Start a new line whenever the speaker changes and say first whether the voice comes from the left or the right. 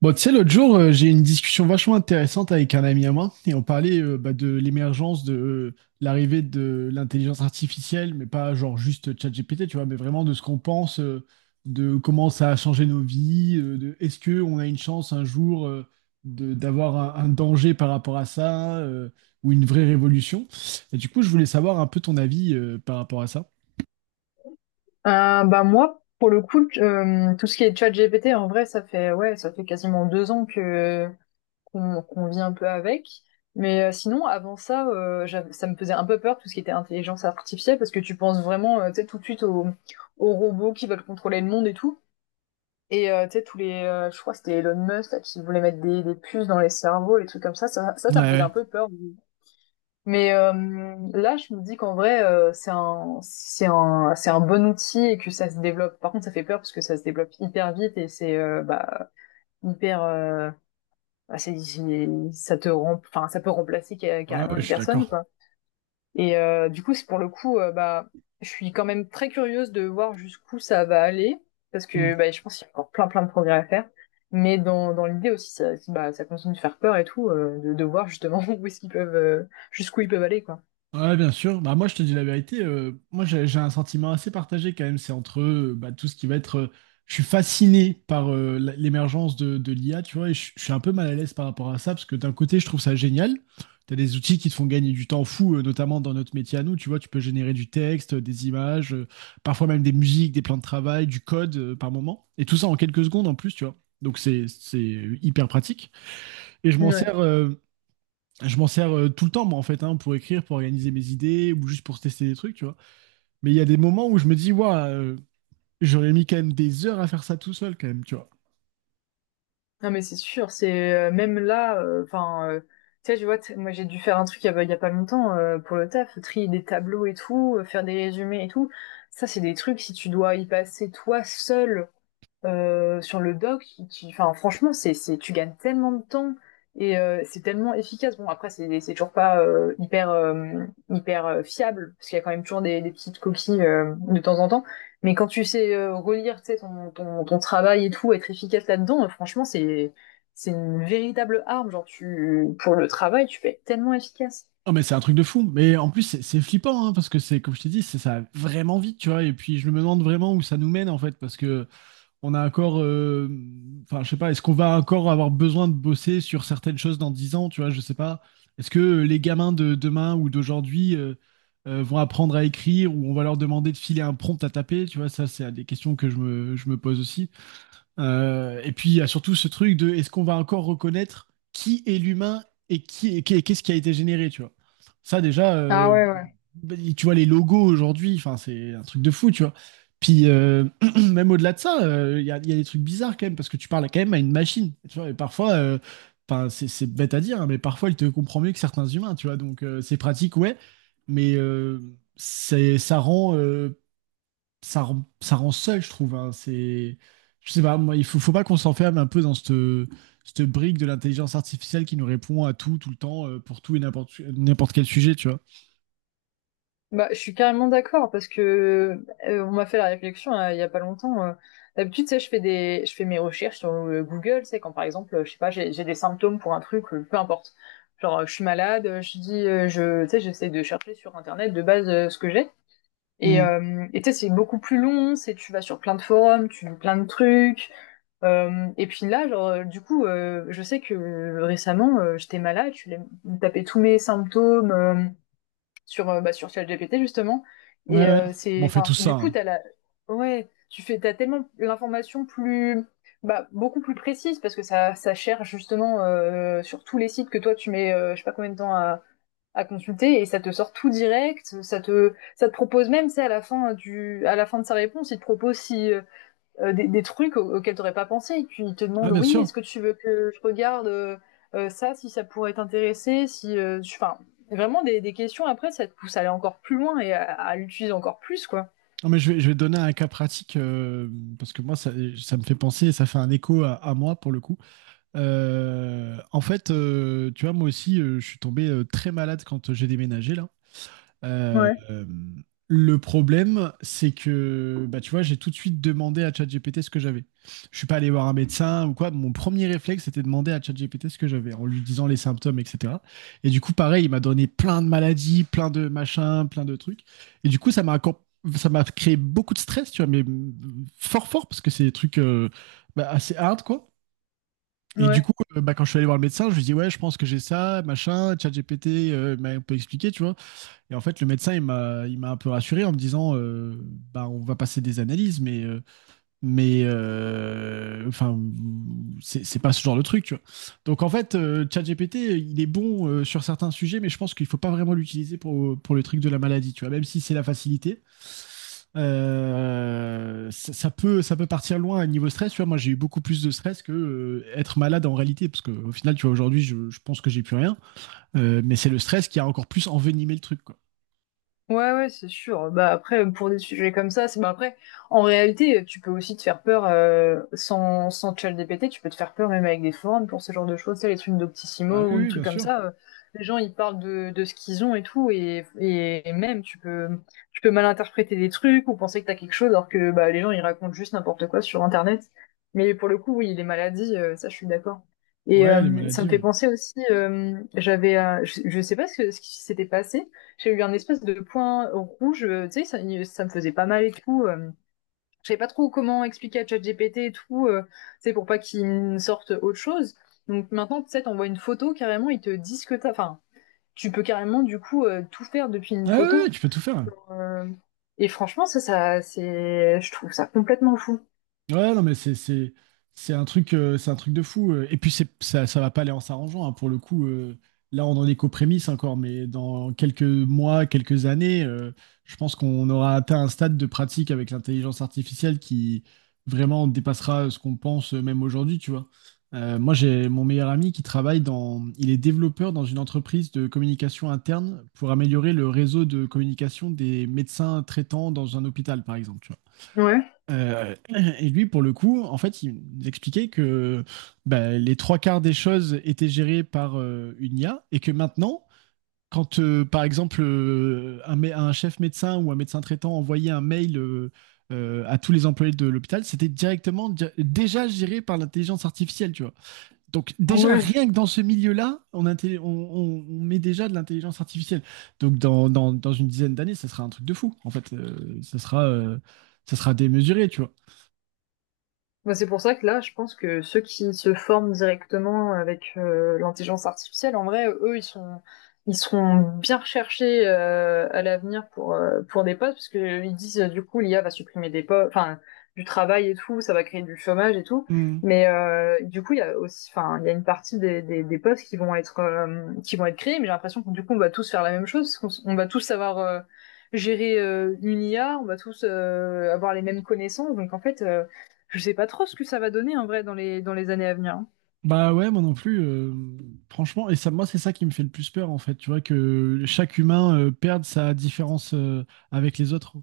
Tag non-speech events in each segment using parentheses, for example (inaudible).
right: Bon, tu sais, l'autre jour, j'ai eu une discussion vachement intéressante avec un ami à moi et on parlait bah, de l'émergence de l'arrivée de l'intelligence artificielle, mais pas genre juste ChatGPT, tu vois, mais vraiment de ce qu'on pense, de comment ça a changé nos vies, de est-ce que on a une chance un jour de d'avoir un danger par rapport à ça, ou une vraie révolution. Et du coup, je voulais savoir un peu ton avis par rapport à ça.
left: Bah moi, pour le coup, tout ce qui est ChatGPT, en vrai, ça fait ouais, ça fait quasiment 2 ans que qu'on vit un peu avec. Mais sinon, avant ça, ça me faisait un peu peur tout ce qui était intelligence artificielle parce que tu penses vraiment, tu sais, tout de suite aux robots qui veulent contrôler le monde et tout. Et tu sais, je crois que c'était Elon Musk là, qui voulait mettre des puces dans les cerveaux, les trucs comme ça.
right: Ouais,
left: Ça me faisait
right: ouais,
left: un peu peur. Mais là, je me dis qu'en vrai, c'est un bon outil et que ça se développe. Par contre, ça fait peur parce que ça se développe hyper vite et c'est bah, hyper, bah, c'est- ça te rem- enfin, ça peut remplacer
right: ouais,
left: carrément
right: ouais, je
left: une
right: suis
left: personne,
right: d'accord.
left: quoi. Et du coup, c'est pour le coup, je suis quand même très curieuse de voir jusqu'où ça va aller parce que bah, je pense qu'il y a encore plein de progrès à faire. Mais dans l'idée aussi, ça, bah, ça continue de faire peur et tout, de voir justement (laughs) où est-ce qu'ils peuvent, jusqu'où ils peuvent aller, quoi.
right: Ouais, bien sûr. Bah, moi, je te dis la vérité. Moi, j'ai un sentiment assez partagé quand même. C'est entre bah, tout ce qui va être. Je suis fasciné par l'émergence de l'IA, tu vois, et je suis un peu mal à l'aise par rapport à ça, parce que d'un côté, je trouve ça génial. Tu as des outils qui te font gagner du temps fou, notamment dans notre métier à nous. Tu vois, tu peux générer du texte, des images, parfois même des musiques, des plans de travail, du code par moment. Et tout ça en quelques secondes en plus, tu vois. Donc, c'est hyper pratique. Et je m'en
left: Ouais.
right: sers, tout le temps, moi, en fait, hein, pour écrire, pour organiser mes idées ou juste pour tester des trucs, tu vois. Mais il y a des moments où je me dis, ouais, j'aurais mis quand même des heures à faire ça tout seul, quand même, tu vois.
left: Non mais c'est sûr, c'est même là, enfin, tu sais, je vois, moi j'ai dû faire un truc il y a pas longtemps pour le taf, trier des tableaux et tout, faire des résumés et tout. Ça c'est des trucs si tu dois y passer toi seul sur le doc qui, enfin franchement c'est tu gagnes tellement de temps et c'est tellement efficace, bon après c'est toujours pas hyper fiable parce qu'il y a quand même toujours des petites coquilles de temps en temps, mais quand tu sais relire tu sais ton ton travail et tout être efficace là-dedans, franchement c'est une véritable arme, genre tu pour le travail tu peux être tellement efficace.
right: Ah mais c'est un truc de fou. Mais en plus, c'est flippant, hein, parce que c'est, comme je t'ai dit, c'est ça va vraiment vite, tu vois. Et puis, je me demande vraiment où ça nous mène, en fait, parce que on a encore, enfin, je sais pas, est-ce qu'on va encore avoir besoin de bosser sur certaines choses dans 10 ans, tu vois, je sais pas. Est-ce que les gamins de demain ou d'aujourd'hui vont apprendre à écrire ou on va leur demander de filer un prompt à taper, tu vois, ça, c'est des questions que je me pose aussi. Et puis il y a surtout ce truc de est-ce qu'on va encore reconnaître qui est l'humain et qui et qu'est-ce qui a été généré, tu vois. Ça déjà,
left: Ah ouais, ouais.
right: bah, tu vois les logos aujourd'hui, enfin c'est un truc de fou, tu vois. Puis (clears throat) même au-delà de ça, il y a des trucs bizarres quand même parce que tu parles quand même à une machine, tu vois. Et parfois, enfin c'est bête à dire, hein, mais parfois elle te comprend mieux que certains humains, tu vois. Donc c'est pratique, ouais, mais c'est ça rend ça rend, ça rend seul, je trouve, hein. C'est, je sais pas, moi, il faut pas qu'on s'enferme un peu dans cette brique de l'intelligence artificielle qui nous répond à tout, tout le temps, pour tout et n'importe quel sujet, tu vois.
left: Bah, je suis carrément d'accord parce que on m'a fait la réflexion il y a pas longtemps. D'habitude, tu sais, je fais mes recherches sur Google, c'est quand par exemple, je sais pas, j'ai des symptômes pour un truc, peu importe. Genre, je suis malade, tu sais, j'essaie de chercher sur Internet de base ce que j'ai.
right: Mm.
left: Et tu sais, c'est beaucoup plus long, c'est tu vas sur plein de forums, tu lis plein de trucs. Et puis là, genre, du coup, je sais que récemment, j'étais malade, je suis allée me taper tous mes symptômes, sur ChatGPT justement.
right: Ouais,
left: Et
right: ouais. Bon, on fait tout ça,
left: du coup,
right: hein.
left: ouais, t'as tellement l'information beaucoup plus précise parce que ça cherche justement sur tous les sites que toi tu mets, je sais pas combien de temps à consulter, et ça te sort tout direct. Ça te propose même, c'est à la fin à la fin de sa réponse, il te propose si, trucs auxquels t'aurais pas pensé. Et puis ils te
right: Ah,
left: demandent,
right: bien
left: oui, est-ce
right: sûr.
left: que tu veux que je regarde ça, si ça pourrait t'intéresser, si, tu... enfin, vraiment des questions. Après, ça te pousse à aller encore plus loin et à l'utiliser encore plus, quoi.
right: Non, mais je vais te donner un cas pratique, parce que moi, ça me fait penser, ça fait un écho à moi pour le coup. En fait, tu vois, moi aussi, je suis tombé très malade quand j'ai déménagé là. Euh,
left: Ouais.
right: euh, le problème, c'est que, bah, tu vois, j'ai tout de suite demandé à ChatGPT ce que j'avais. Je suis pas allé voir un médecin ou quoi. Mon premier réflexe, c'était de demander à ChatGPT ce que j'avais, en lui disant les symptômes, etc. Et du coup, pareil, il m'a donné plein de maladies, plein de machins, plein de trucs. Et du coup, ça m'a créé beaucoup de stress, tu vois, mais fort fort parce que c'est des trucs bah, assez hard, quoi. Et du
left: Ouais.
right: coup, bah, quand je suis allé voir le médecin, je lui dis ouais, je pense que j'ai ça, machin, ChatGPT m'a un peu expliqué, tu vois. Et en fait, le médecin, il m'a un peu rassuré en me disant, bah, on va passer des analyses, mais enfin c'est pas ce genre de truc, tu vois. Donc en fait, ChatGPT il est bon sur certains sujets, mais je pense qu'il faut pas vraiment l'utiliser pour le truc de la maladie, tu vois, même si c'est la facilité. Ça peut partir loin à niveau stress, tu vois. Moi, j'ai eu beaucoup plus de stress que être malade en réalité, parce que au final, tu vois, aujourd'hui, je pense que j'ai plus rien. Mais c'est le stress qui a encore plus envenimé le truc, quoi.
left: Ouais, ouais, c'est sûr. Bah après, pour des sujets comme ça, c'est bah après, en réalité, tu peux aussi te faire peur sans ChatGPT, tu peux te faire peur même avec des forums pour ce genre de choses, tu sais, les trucs
right: Bah
left: d'Optissimo
right: oui,
left: ou les
right: oui,
left: trucs
right: bien
left: comme
right: sûr.
left: ça. Les gens, ils parlent de ce qu'ils ont et tout, et et même tu peux mal interpréter des trucs ou penser que t'as quelque chose alors que bah les gens ils racontent juste n'importe quoi sur Internet. Mais pour le coup, oui, les maladies, ça, je suis d'accord. Et
right: Ouais, les
left: ça
right: maladies,
left: me fait
right: ouais.
left: penser aussi, je sais pas ce que- ce qui s'était passé, j'ai eu un espèce de point rouge, tu sais, ça me faisait pas mal et tout. Je savais pas trop comment expliquer à ChatGPT et tout, tu sais, pour pas qu'il me sorte autre chose. Donc maintenant, tu sais, t'envoies une photo carrément, ils te disent que t'as. Enfin, tu peux carrément du coup tout faire depuis une
right: Ah ouais, ouais,
left: photo.
right: tu peux tout faire.
left: Euh, et franchement, je trouve ça complètement fou.
right: Ouais, non, mais c'est un truc de fou. Et puis c'est ça ça va pas aller en s'arrangeant, hein, pour le coup. Là, on en est qu'aux prémices encore, mais dans quelques mois, quelques années, je pense qu'on aura atteint un stade de pratique avec l'intelligence artificielle qui vraiment dépassera ce qu'on pense même aujourd'hui, tu vois. Moi, j'ai mon meilleur ami qui travaille dans, il est développeur dans une entreprise de communication interne pour améliorer le réseau de communication des médecins traitants dans un hôpital, par exemple.
left: Ouais.
right: Euh, et lui, pour le coup, en fait, il nous expliquait que bah, les trois quarts des choses étaient gérées par une IA et que maintenant, quand par exemple un chef médecin ou un médecin traitant envoyait un mail à tous les employés de l'hôpital, c'était directement déjà géré par l'intelligence artificielle, tu vois. Donc déjà,
left: Ouais.
right: rien que dans ce milieu-là, on, inté- on met déjà de l'intelligence artificielle. Donc dans, dans une dizaine d'années, ça sera un truc de fou. En fait, ça sera démesuré, tu vois.
left: Bah, c'est pour ça que là, je pense que ceux qui se forment directement avec l'intelligence artificielle, en vrai, ils seront bien recherchés à l'avenir pour des postes, parce que ils disent du coup l'IA va supprimer des postes, enfin du travail et tout, ça va créer du chômage et tout.
right: Hmm.
left: Mais du coup, il y a aussi, enfin, il y a une partie des postes qui vont être créés, mais j'ai l'impression que du coup, on va tous faire la même chose, parce qu'on on va tous savoir gérer une IA, on va tous avoir les mêmes connaissances, donc en fait. Je sais pas trop ce que ça va donner en vrai dans les années à venir. Hein.
right: Bah ouais, moi non plus. Franchement, et ça, moi, c'est ça qui me fait le plus peur, en fait. Tu vois, que chaque humain perde sa différence avec les autres.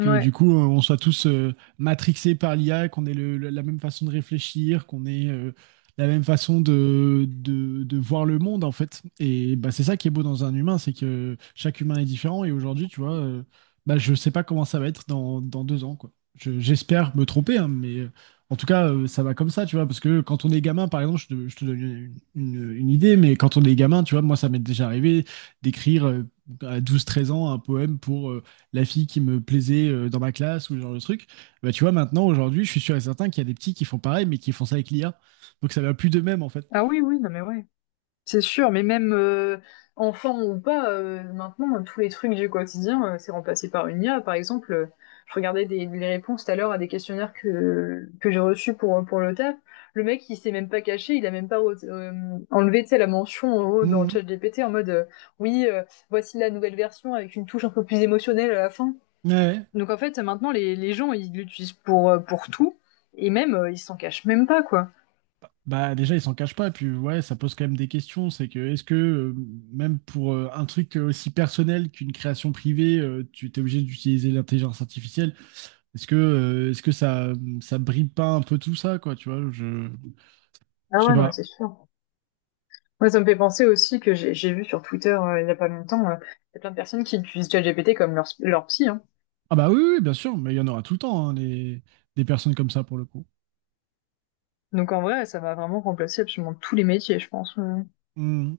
right: Que du coup, on soit tous matrixés par l'IA, qu'on ait la même façon de réfléchir, qu'on ait la même façon de voir le monde, en fait. Et bah, c'est ça qui est beau dans un humain, c'est que chaque humain est différent. Et aujourd'hui, tu vois, bah, je sais pas comment ça va être dans 2 ans, quoi. J'espère me tromper, hein, mais en tout cas, ça va comme ça, tu vois. Parce que quand on est gamin, par exemple, je te donne une, une idée, mais quand on est gamin, tu vois, moi, ça m'est déjà arrivé d'écrire à 12 13 ans un poème pour la fille qui me plaisait dans ma classe ou ce genre de truc. Bah, tu vois, maintenant, aujourd'hui, je suis sûr et certain qu'il y a des petits qui font pareil, mais qui font ça avec l'IA. Donc ça va plus de même, en fait.
left: Ah oui, oui, non mais ouais. C'est sûr, mais même enfant ou pas, maintenant, tous les trucs du quotidien, c'est remplacé par une IA. Par exemple, je regardais les réponses tout à l'heure à des questionnaires que j'ai reçus pour le taf. Le mec, il s'est même pas caché, il a même pas enlevé, tu sais, la mention en haut dans
right: Mhm.
left: ChatGPT en mode oui, voici la nouvelle version avec une touche un peu plus émotionnelle à la fin.
right: Ouais.
left: Donc en fait, maintenant, les gens, ils l'utilisent pour tout, et même, ils s'en cachent même pas, quoi.
right: Bah, déjà, ils s'en cachent pas. Puis, ouais, ça pose quand même des questions. C'est que, est-ce que, même pour un truc aussi personnel qu'une création privée, tu t'es obligé d'utiliser l'intelligence artificielle? Est-ce que ça bride pas un peu tout ça, quoi, tu vois,
left: Ah
right: je sais
left: ouais, non, mais
right: pas.
left: c'est sûr. Moi, ça me fait penser aussi que j'ai vu sur Twitter il y a pas longtemps, il y a plein de personnes qui utilisent ChatGPT comme leur psy. Hein.
right: Ah bah oui, oui, bien sûr, mais il y en aura tout le temps, hein, des personnes comme ça, pour le coup.
left: Donc en vrai, ça va vraiment remplacer absolument tous les métiers, je pense.
right: Mmh.